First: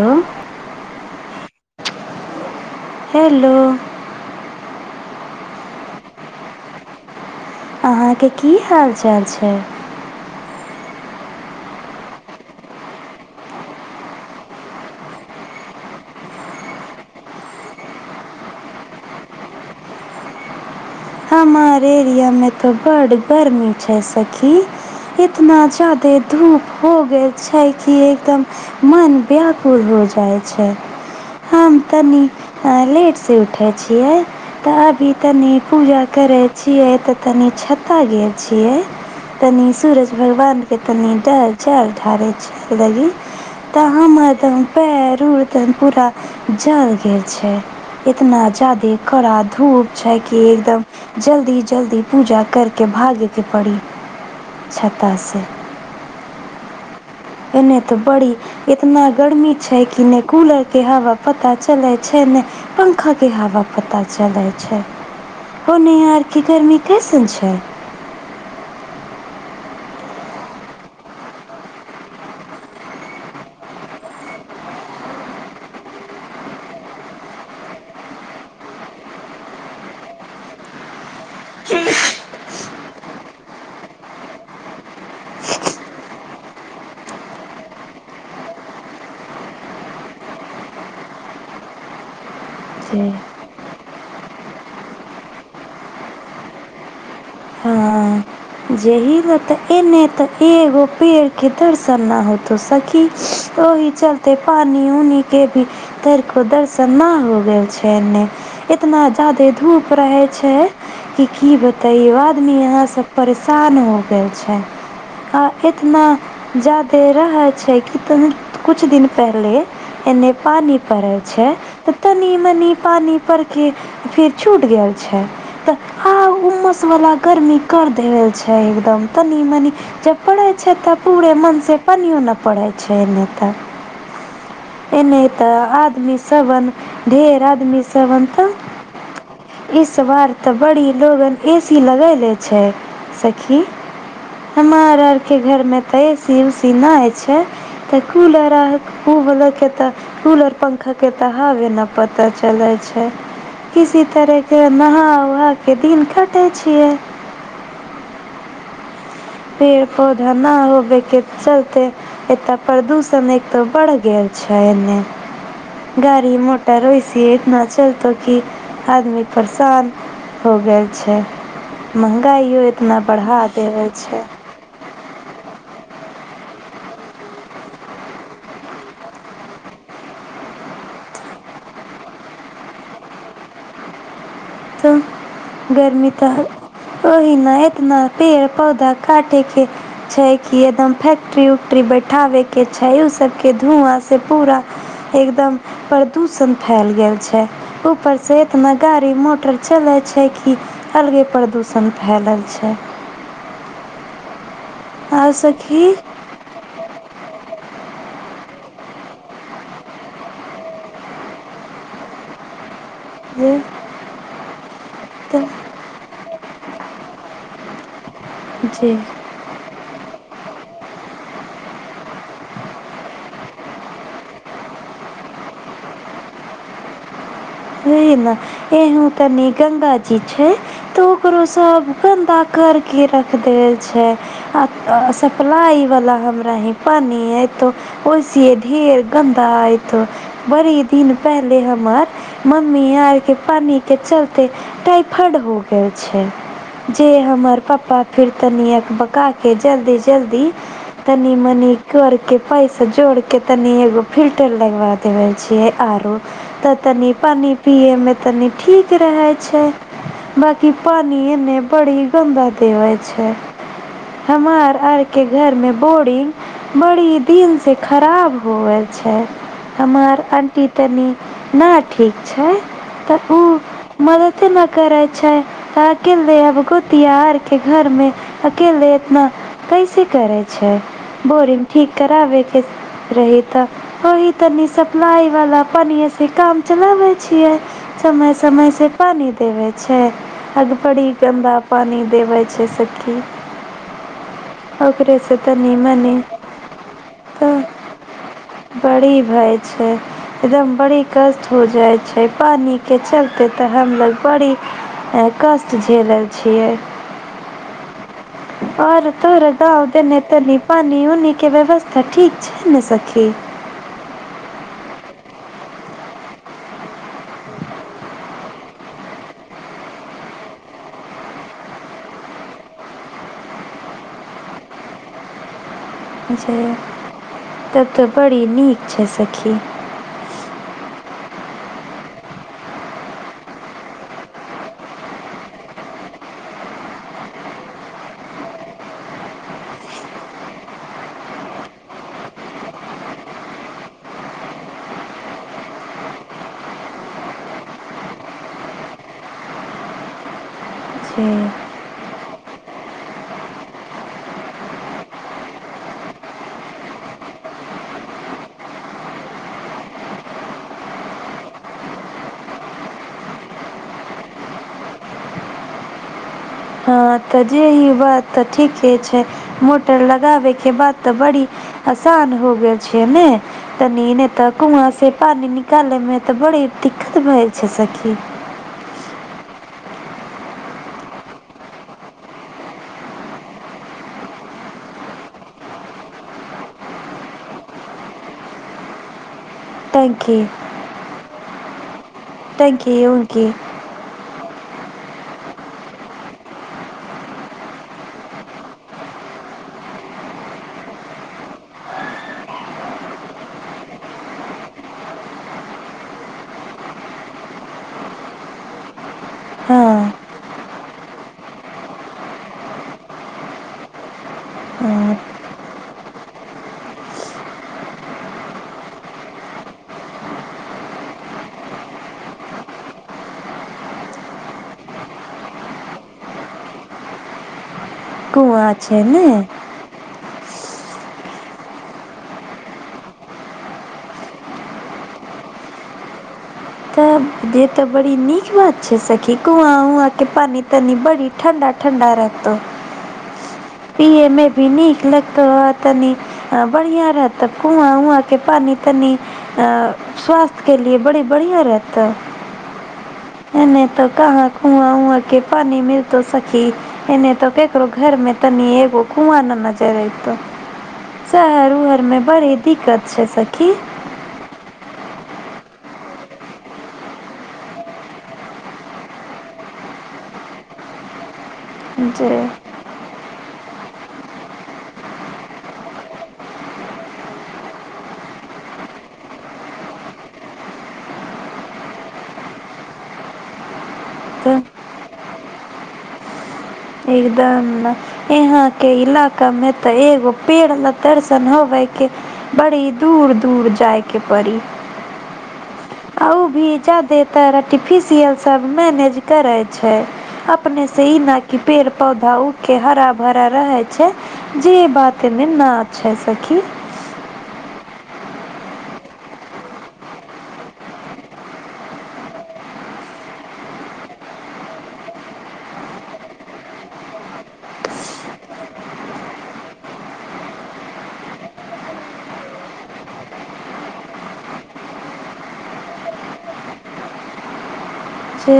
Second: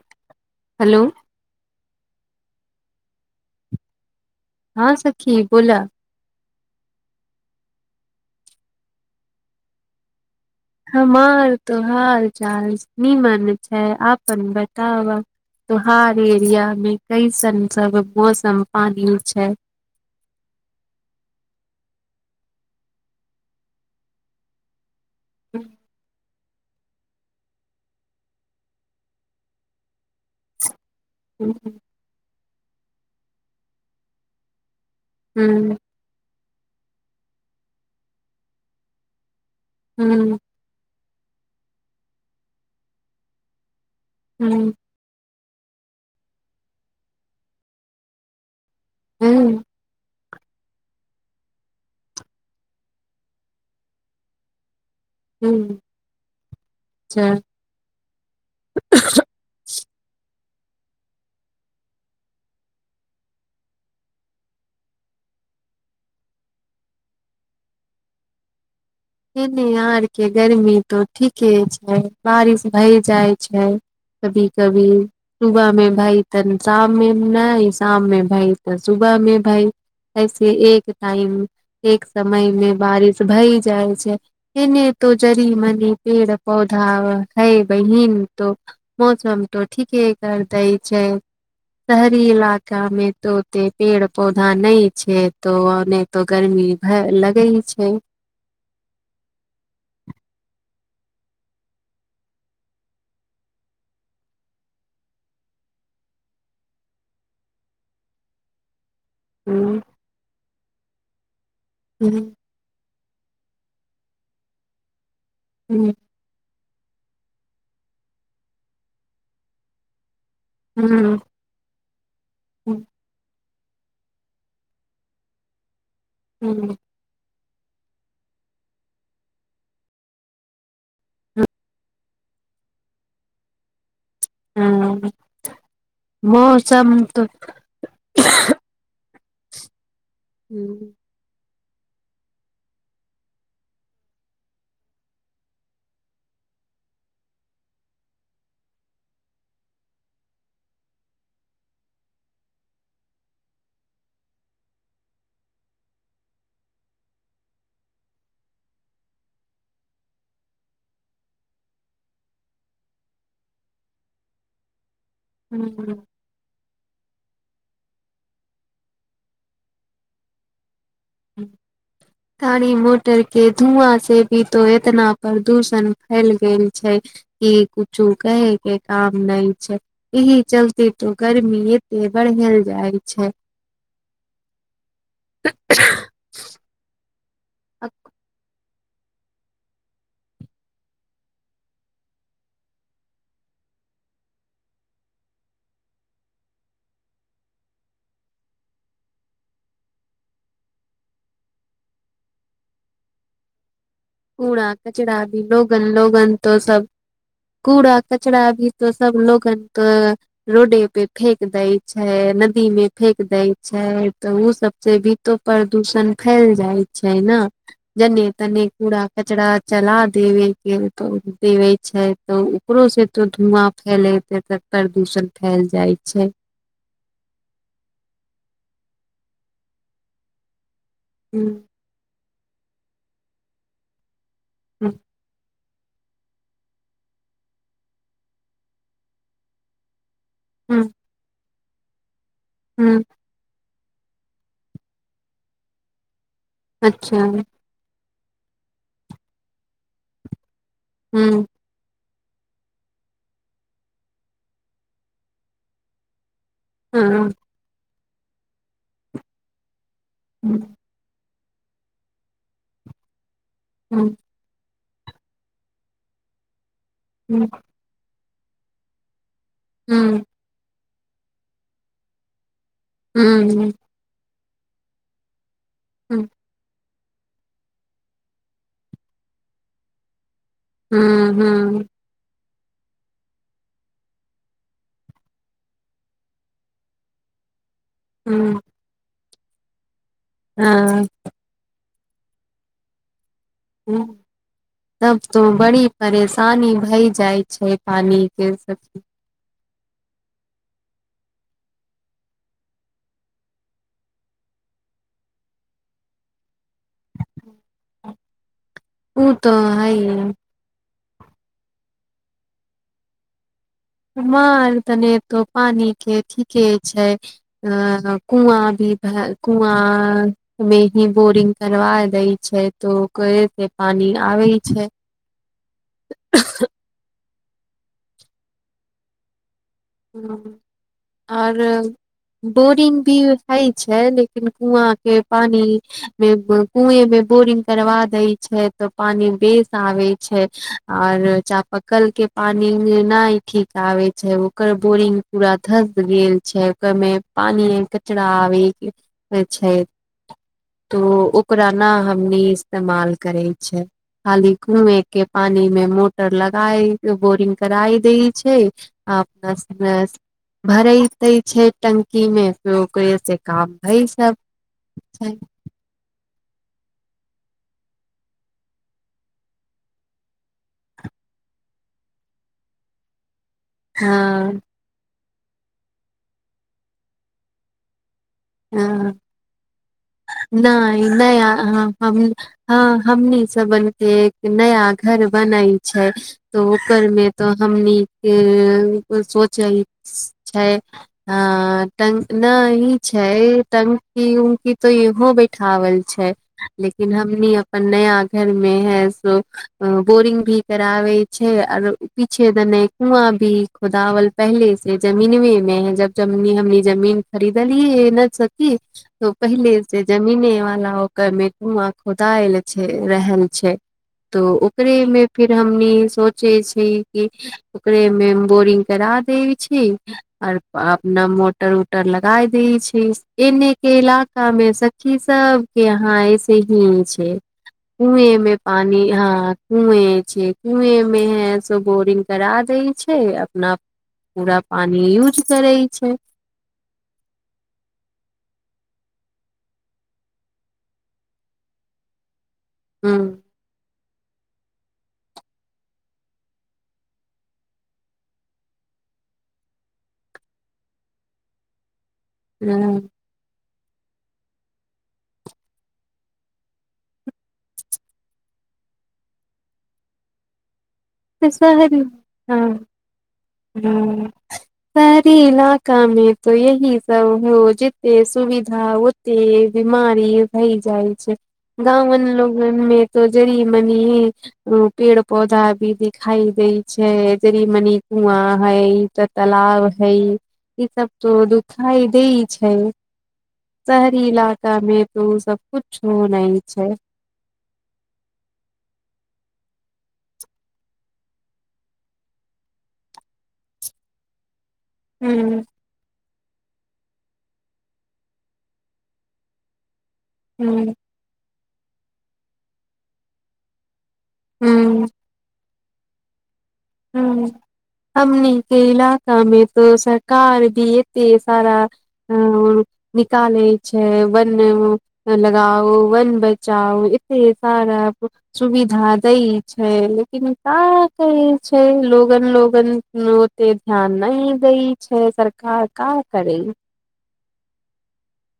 Hello. Hello. Hello. हँ, सखी बोलऽ अहाँकेँ की हाल चाल छै। हमार तऽ हाल चालसँ निमन छै, अपन बताब? तोहार एरियामे कइसन सभ मौसम पानी छै। हमार एरियामे तऽ बड गर्मी छै, सखी। इतना ह जादे धूप। हो गेल छै, कि एकदम मन व्याकुुल हो जाए ह हम तनि लेटसे उठै छियै तऽ अभी तनि पूजा करै छियै, तऽ तनि छ्ता ले छियै तनि। सूरज ह भगवानके तनि चल ठाढ़ै छै, लगी तऽ हमर तऽ ह पैर रौड पुरा जले गेल छै, इतना जादे कड़ा धूप छै कि एकदम जल्दी जल्दी पूजा करके भागेके पड़ी छत्ता सँ ह [unintelligible] ऐने तऽ बड़ी इतना गर्मी छै, कि नहि कूलरके हवा पता चलै छै, ने पंखा मके हवा पता चलै छै। अइने आरके गर्मी कैसन छै? एने यहाँ आरके गर्मी तो ठीके छै, बारिश भय जाय छै कभी कभी। सुबहमे भई तऽ शाममे नहि शाममे भइ तऽ सुबहमे भई ऐसे एक टाइम एक समयमे बारिश भई जाइ छै। एने तो जरी मनी पेड़ पौधा है, बहिन तो मौसम तऽ ठीके कर दै छै। शहरी इलका जे मे तो ओते पेड़ पौधा नई छै, तऽ ओ तो गर्मी भऽ लगै छै। जाहि लेल तऽ एने तऽ एगो पेड़के दर्शन नहि होतो, सखी, ओहि। चलते पानि उनी के भी धर को दर्शन न हो गेल छै ने एतना जादे ह धूप रहै छै कि की बतैयो आदमी अहाँ सब परेशान हो गेल छै आ ह एतना जादे रह छै कि तनि कुछ दिन पहिले एने पानि पड़ै हूँ छै तऽ तनी-मनी पानी परके फेर छूट गेल छै आ हूँ उमस वाला गर्मी कर द छै एकदम तनी-मनि जब पड़ै छै तऽ पूरे मनसे पनियो ने पड़ै छै एने त [inaudible] ऐने त आदमी सब न मौसम तो ढेर आदमी सबन त इस बार तऽ बड़ी हूँ लोगन एसी लगैले छै सखी हमार आरके घरमे तऽ एसी-उसी नइ छै तऽ कूलर रहा खूब [unintelligible] [unintelligible] के त कूलर पंखाके तऽ हावे नइ पता चलै छै किसी तरहके नहा-उहा के दिन कटै छियै पेड़ पौधा नहि होबेके चलते एतय प्रदूषण एक तऽ बढ़ गेल छै एने हूॅं, हूॅं गड़ी मोटर एसी इतना चलतौ की आदमी परेशान हो गेल छै, महगाइयो इतना बढ़ा दे वैसे भी तो एतना प्रदूषण फैल गेल छै ई कुछु कहै के काम नहि छै एहि चलते तो गर्मी एते बढ़ेल जाय छै त गर्मी तऽ ओहि नहि आ एतना पेड़ पौधा काटेके छै कि एकदम फैक्ट्री-उक्ट्री बैठाबे के छै ओ सबके धुआँ से पूरा एकदम प्रदूषण फैल गेल छै ऊपर से एतना गाड़ी मो टर चलै छै की अलगे प्रदूषण फैलल छै कूड़ा कचड़ा आर भी लोगन सखी लोगन तो सब कूड़ा कचरा भी तो सब लोगन तऽ रोडे पे फेेक दै छैै नदीमे फेेक दै जे छै तऽ ऊ सबसँ तो भी ते प्रदूषण फैल जाइ छै ने! जने तने जे कचड़ा चला देवे के त देवे छै तऽ ओकरो से तो धुआँ फैले जेत प्रदूषण फैल जाइ छै वही ना एहु तनी गंगा जी छै तऽ ओकरो हुँ सब गन्दा कर के रख देबै छै आ सप्लाई वाला हमरा ही पानि आयतो ओइसे ढेर गंदा आयतो बड़ी हुँ दिन पहले हमर मम्मी हुँ आर के पानी के चलते टाइफाइड हो गेल छै जे अच्छा हमर पप्पा फेर तनी अबकाके जल्दी जल्दी तनी हुँ मनी कर के पैसा जोड़ के तनि एगो फिल्टर लगवा देबे छियै आरो तनी हँ पानि पियैमे तनी ठीक रहै छै हुँ हुँ बाँकी पानि एने बड़ी गन्द देबै छै हूँ [inaudible] हमार आर के घर मे बोर्डिंग बड़ी हुँ दिन से खराब होबए छै हुँ हमर आंटी तनि ना ठीक छै तऽ हुँ उ मदते न करैत छै तऽ अकेले आब गो तिहार के घर मे अकेले एतना कैसे करे छै बोरिंग हुँ ठीक कराबेके रह त ओहि तनी सप्लाई वाला पनीयै काम चलाबै छियै समय हुँ समयसँ पानि देबै छै अग बड़ी गन्दा पानि देबै छै सखी हू तब ओकरे से तो त बड़ी निमन परेशानी भई जाय छै पानी के स रहै छै एकदम बड़ी कष्ट हो जाइ छै पानिके चलते तऽ हमलोग बड़ी कष्ट झेलल छियै ह [unintelligible] आओर त रह त दे ने तनी [unintelligible] पानि उनिके व्यवस्था ठीक छै ने सखी माल त नहि तो पानी के ठीके छै अ कुआँ भी भेल कुआॅ तमे ही बोरिंग करबा दै छै त कइ रीे पानि आबै छै [inaudible] अच्छे तब तऽ बड़ी नीक छै सखि ह आर [unintelligible] बोरिंग भी हइ छै लेकिन कुआँ के पानी मे कुएं मे बोरिंग करबा देै छै तऽ पानी बेस आबै छै और चाप पकल के पान नहि ठीक आ छै ओ ओकर बोरिंग पूरा धस गेल छै ओकर में पानी कचरा आबे के हो छै तऽ जे ओकरा ने हमनी इस्तेमाल करै छै खाली कुए के पानी मे मोटर लगाई बोरिंग कराई द छै बस बस भरै ते छै टंकी मे ओकरे से काम हई सब ठीक तऽ जे ही बात तऽ ठीके छै मोटर लगाबे के बात तऽ बड़ी आसान हो गेल छै नै तनि हँ ने तऽ कुआँ से पानी निकाले मे तऽ बड़ी दिक्कत भए छै सखी [unintelligible] ह नहि नहि हम हँ हमनी सबन के एक नया घर बनै छै त ओ करमे त हमनि कै सोची टंकी छै तन नहि टंकी-उंकी छै टंकी उंकी तो इहो बैठावल छै लेकिन हमनी अपन नया घर मे है सो अ बोरिंग भी कराबै छै आओर पीछे दने कुआ भी खुदाावल पहले से जमीनवे में है जब जनी हमनी जमीन खरीदल की नहि सति [unintelligible] त पहिले हाँ से जमीने वला ओकर मे कुआं खोदायल छै रहल छै तऽ अ ओकरे मे फिर हमनी सोचे छै कि ओकरे मे बोरिंग करा देै छै आर अपना मोटर उटर लगा छै एने के इलाका मे सखी सब के यहा ऐसे ही छै कुएमे कुआँ पानि छै नै। हँ कुए छै कुए मे हैं से बोरिंग करा दै छै अपना पूरा पानी यूज करै छै तऽ जे तऽ बड़ी नीक बात छै सखी कुआ उआ के पानी तनी बड़ी ठण्डा ठण्डा रहतौ हू पीएमे भी नीक लगतो ह तनी अ बढ़िया रहत कुआँ उआँ के पानी तनी अ स्वास्थ्य के लिये बड़ी बढ़ियाॅं रहतऽ हूँ [unintelligible] एने तो कहाँ कुआ-उआँ के पानी मिलतो सखी एने तऽ केकरो घरमे तनि एगो कुआँ न नजर एइतो शहर शहरी उहरमे बड़ी दिक्कत छै सखी हूॅं शहरी इलाकामे तो यही सब हो जिते सुविधा ओ ते बिमारी होइ जाइ छै गाँवन जे लोगनमे तो जरी मनी ही पेड़ पौधा भी दिखाइ दै छै जरी मनी कुआँ है तऽ तलाब हइ ई सब तो दुखाइ दे छै शहरी तो इलाकामे तो सब कुछ नहि छै एकदम यहाँके इलाकामे तऽ एगो पेड़ दरसन होबै के बड़ी दूर-दूर जायके पड़ी हूँ आ ओ भी जादेतर आर्टिफिशियल सब मैनेज करै छै अपने हूं से ई ने कि पेड़ पौधा उगके हरा भरा रहै छै जै हूं बात एने ना छै सखी हूॅं हमनीके इलाकामे तऽ सरकार भी एते सारा हॅं निकालै छै वने उ लगाओ वन बचाओ इते सारा सुविधा दै छै लेकिन का कही छै लोगन-लोगन ओते ध्यान नहि दै छै सरकार का करे? जे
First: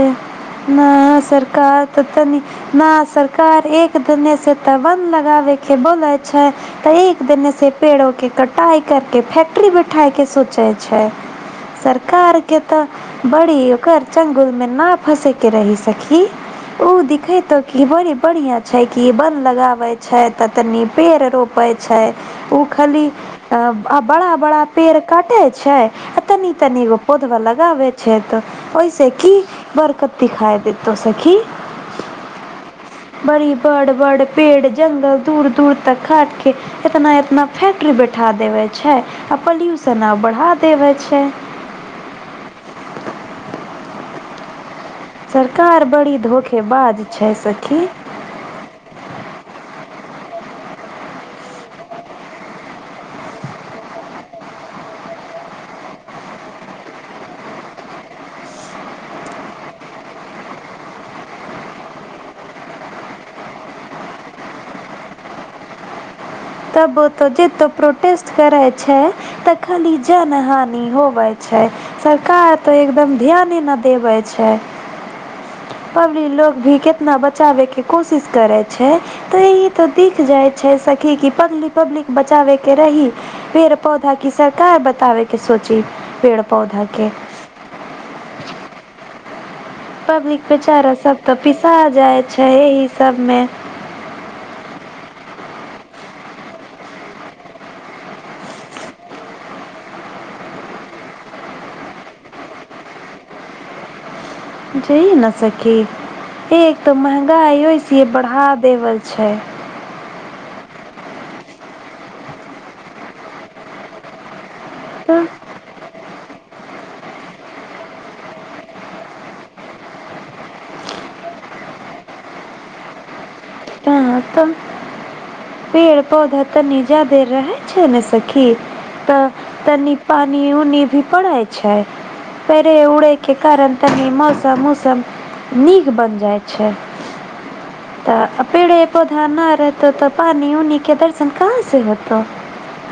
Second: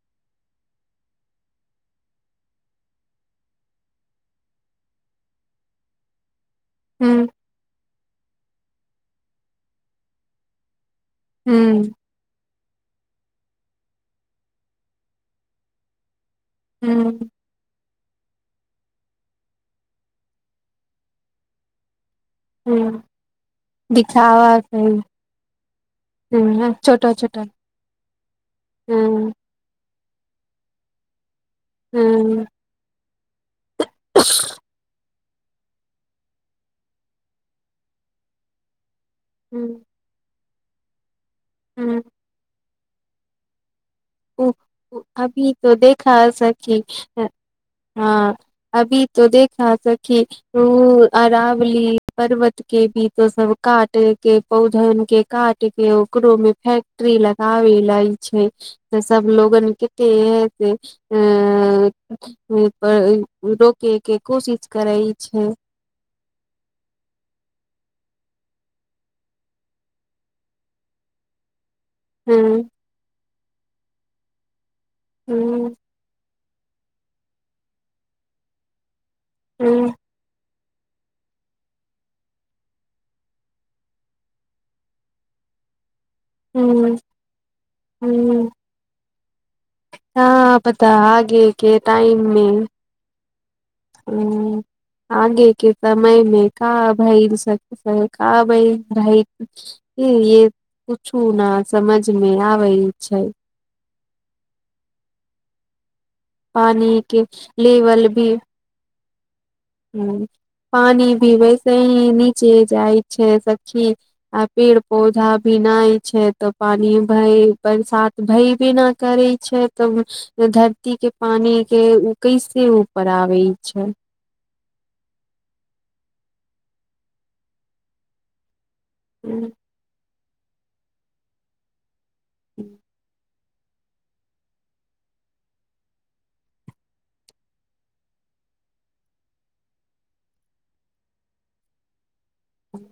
नया सरकार तऽ तनी न सरकार एक देने से तऽ वन लगाबे के बोले छै तऽ हूं एक दनेसे पेड़ोके कटाइ करके फैक्ट्री बैठाइके सोचै छै हूं सरकारके तऽ बड़ी ओकरा चंगुलमे ना फसेके रही सखी ओ हूं दिखे तऽ बड़ी बढ़िया छै की बन लगावै छै तऽ तनी पेड़ रोपै छै ओ हूं खाली दिखावा बड़ा-बड़ा छै पेड़ काटे छै आ तनि-तनि एगो छोटा पौधवा छोटा लगाबे छै तऽ ओहिसॅं हूं बरकत दिखाय देतौ सखी? हॅं बड़ी बड़-बड़ पेड़ जंगल दूर-दूर त काटके एतना-एतना फैक्ट्री बैठा देबै छै आ हूं पोल्यूशन और बढ़ा तेक हो छै [unintelligible] हँ ओ अभी तऽ सरकार देखा बड़ी सखी, धोखेबाज छै सखी। हॅं अभी तो देखा सखी ओ अरावली पर्वतके भी तो सब काटैके पौधनके काट ओकरोमे फैक्ट्री लगाबे लेल छै तऽ सब लोगन कते [unintelligible] दे ओ तऽ रोकैके कोशिश करै छै तब जेतो प्रोटेस्ट करै छै त ई जनहानि होबै छै सरकार हँ तो एकदम ध्यान ने देबै छै हँ पब्लिक लोग भी के अपना बचाबेके कोशिश करै छै तऽ एही तऽ हँ दिख जाए छै सखी की पब्लिक पब्लिक बचाबेके रही? पेड़ पौधा कि सरकार बताबेके सोची पेड़ पौधाके हूँ। पब्लिक पता बेचारा सभ त आगे पिसा के जाइ छै ई सभमे हू। आगेके समयमे का भइल सखी का भईल रहे। ई कुछू न समझमे आबे छै। जइए ने सखी एक तऽ पानी के महँगाई एसये बढ़ा देने छै। ह पानी भी वैसे ही नीचे जाए छै, सखी आब पेड़ तऽ पौधा। पिनाइ छै, तऽ पानि भई बरसात भई भीना करै छै, तऽ धरतीके पानीके उ कैसे ऊपर आबे छै। नहि तऽ। पेड़ पौधा तनी जादे रहै छै, ने सखी। त हूँ तनि पानि उनी भी पड़े छै, परे उड़ेके कारण तनी मौसम उसम निक बन जाइ छै। त पेड़े पौधा न रहतो तऽ पानि उनीके दर्शन कहाँ से होतो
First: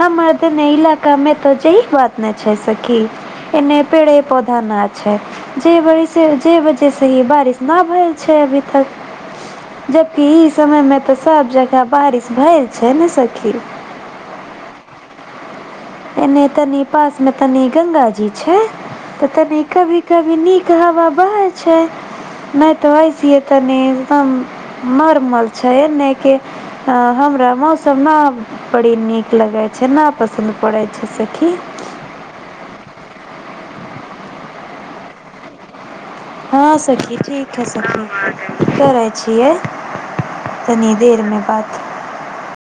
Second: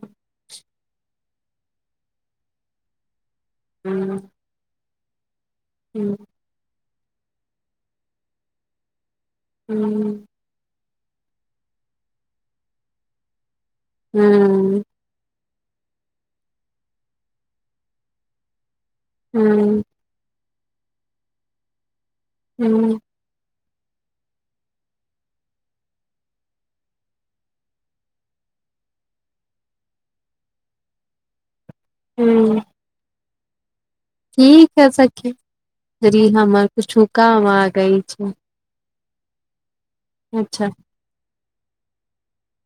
हमर धन्य इलाकामे तऽ जे ई बात नहि छै, सखी। एने पेड़ पौधा न, छै जे हूँ वैसे जे जे वजहसँ ही बारिश नहि भेल छै, अभी तक हू। इ समयमे त सभ जगह बारिश भेल छै, ने सखी हू। एने तनी पासमे तनी गंगा जी छै, तऽ तनी हूँ कभी कभी निक हवा बहै छै, नहि तऽ अइसिए तनी एकदम नॉर्मल छै, ऐनेके अ हमरा मौसम ना बड़ी निक लगे छै, न पसन्द पड़ै छै, सखी हूँ। ठीक है, सखी तनि हमर हां कुछु सखी, काम ठीक आ है गई सखी, छै। करै छै अच्छा तनि देरमे बात।